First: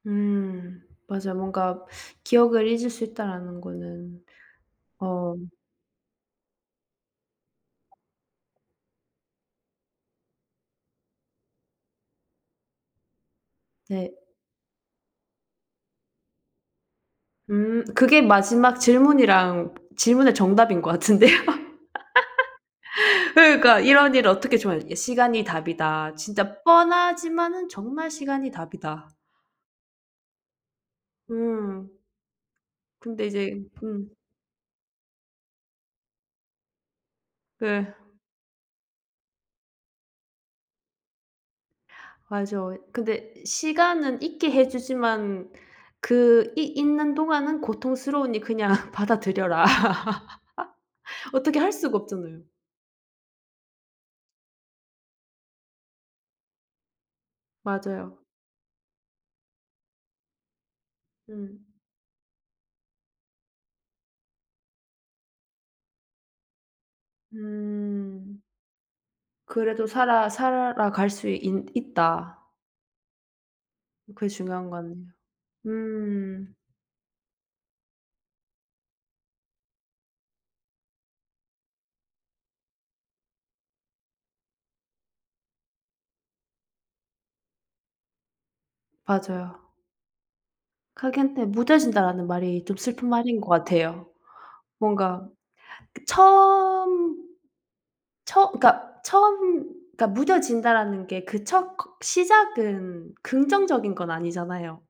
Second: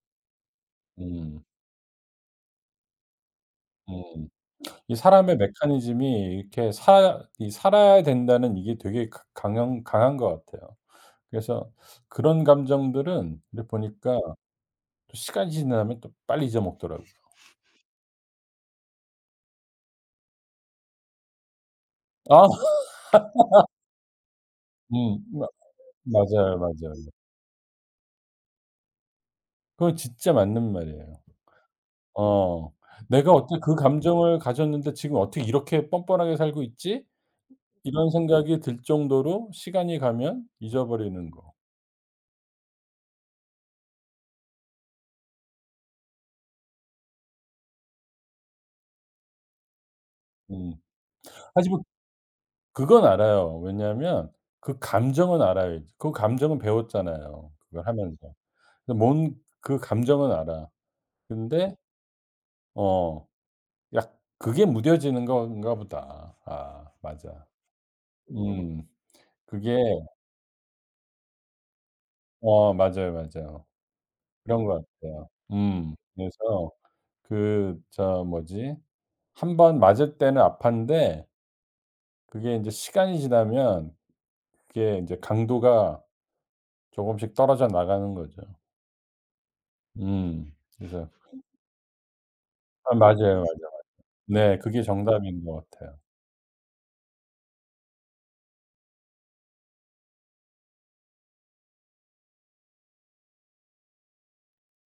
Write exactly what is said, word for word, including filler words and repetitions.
음 맞아요. 음. 뭔가 기억을 잊을 수 있다라는 거는 음. 이 어 사람의 메커니즘이 이렇게 살 이 살아야 된다는 이게 되게 그 강한 강한 것 같아요. 그래서 그런 감정들은 이제 네. 보니까 또 시간이 지나면 또 빨리 잊어먹더라고요. 음 그게 마지막 질문이랑 질문의 정답인 것 같은데요. 그러니까 이런 일을 어떻게 저 음 시간이 마 답이다. 맞아요, 진짜 맞아요. 뻔하지만은 정말 시간이 답이다. 그건 진짜 맞는 말이에요. 음. 어 근데 "내가 이제 어떻게 그 음. 감정을 가졌는데 지금 어떻게 이렇게 뻔뻔하게 살고 있지?" 이 네. 이런 생각이 들 정도로 시간이 가면 잊어버리는 거. 맞아요. 근데 시간은 잊게 해 주지만 그 이 잊는 동안은 고통스러우니 그냥 받아들여라. 음. 어떻게 할 하지만 수가 없잖아요. 그건 알아요. 왜냐하면 그 감정은 알아야지. 그 감정은 배웠잖아요, 그걸 맞아요. 하면서. 그 뭔 그 감정은 알아. 음. 근데 어 약 그게 무뎌지는 건가 보다. 아 맞아. 음. 음 그게 그래도 살아 살아가 갈 수 있 있다. 어 맞아요, 맞아요. 그게 그런 중요한 것 것 같네요. 같아요. 음 음. 그래서 그 저 뭐지 한 번 맞을 때는 아팠는데 그게 인제 시간이 지나면 그게 이제 강도가 조금씩 떨어져 나가는 거죠. 맞아요. 음 그래서 그렇긴 한데 "무뎌진다."라는 말이 좀 아 슬픈 맞아요, 말인 것 맞아요. 같아요. 네 그게 뭔가 정답인 것 같아요. 그 처음 처 그니까 처음 그러니까 무뎌진다라는 게 그 첫 커 시작은 긍정적인 건 아니잖아요.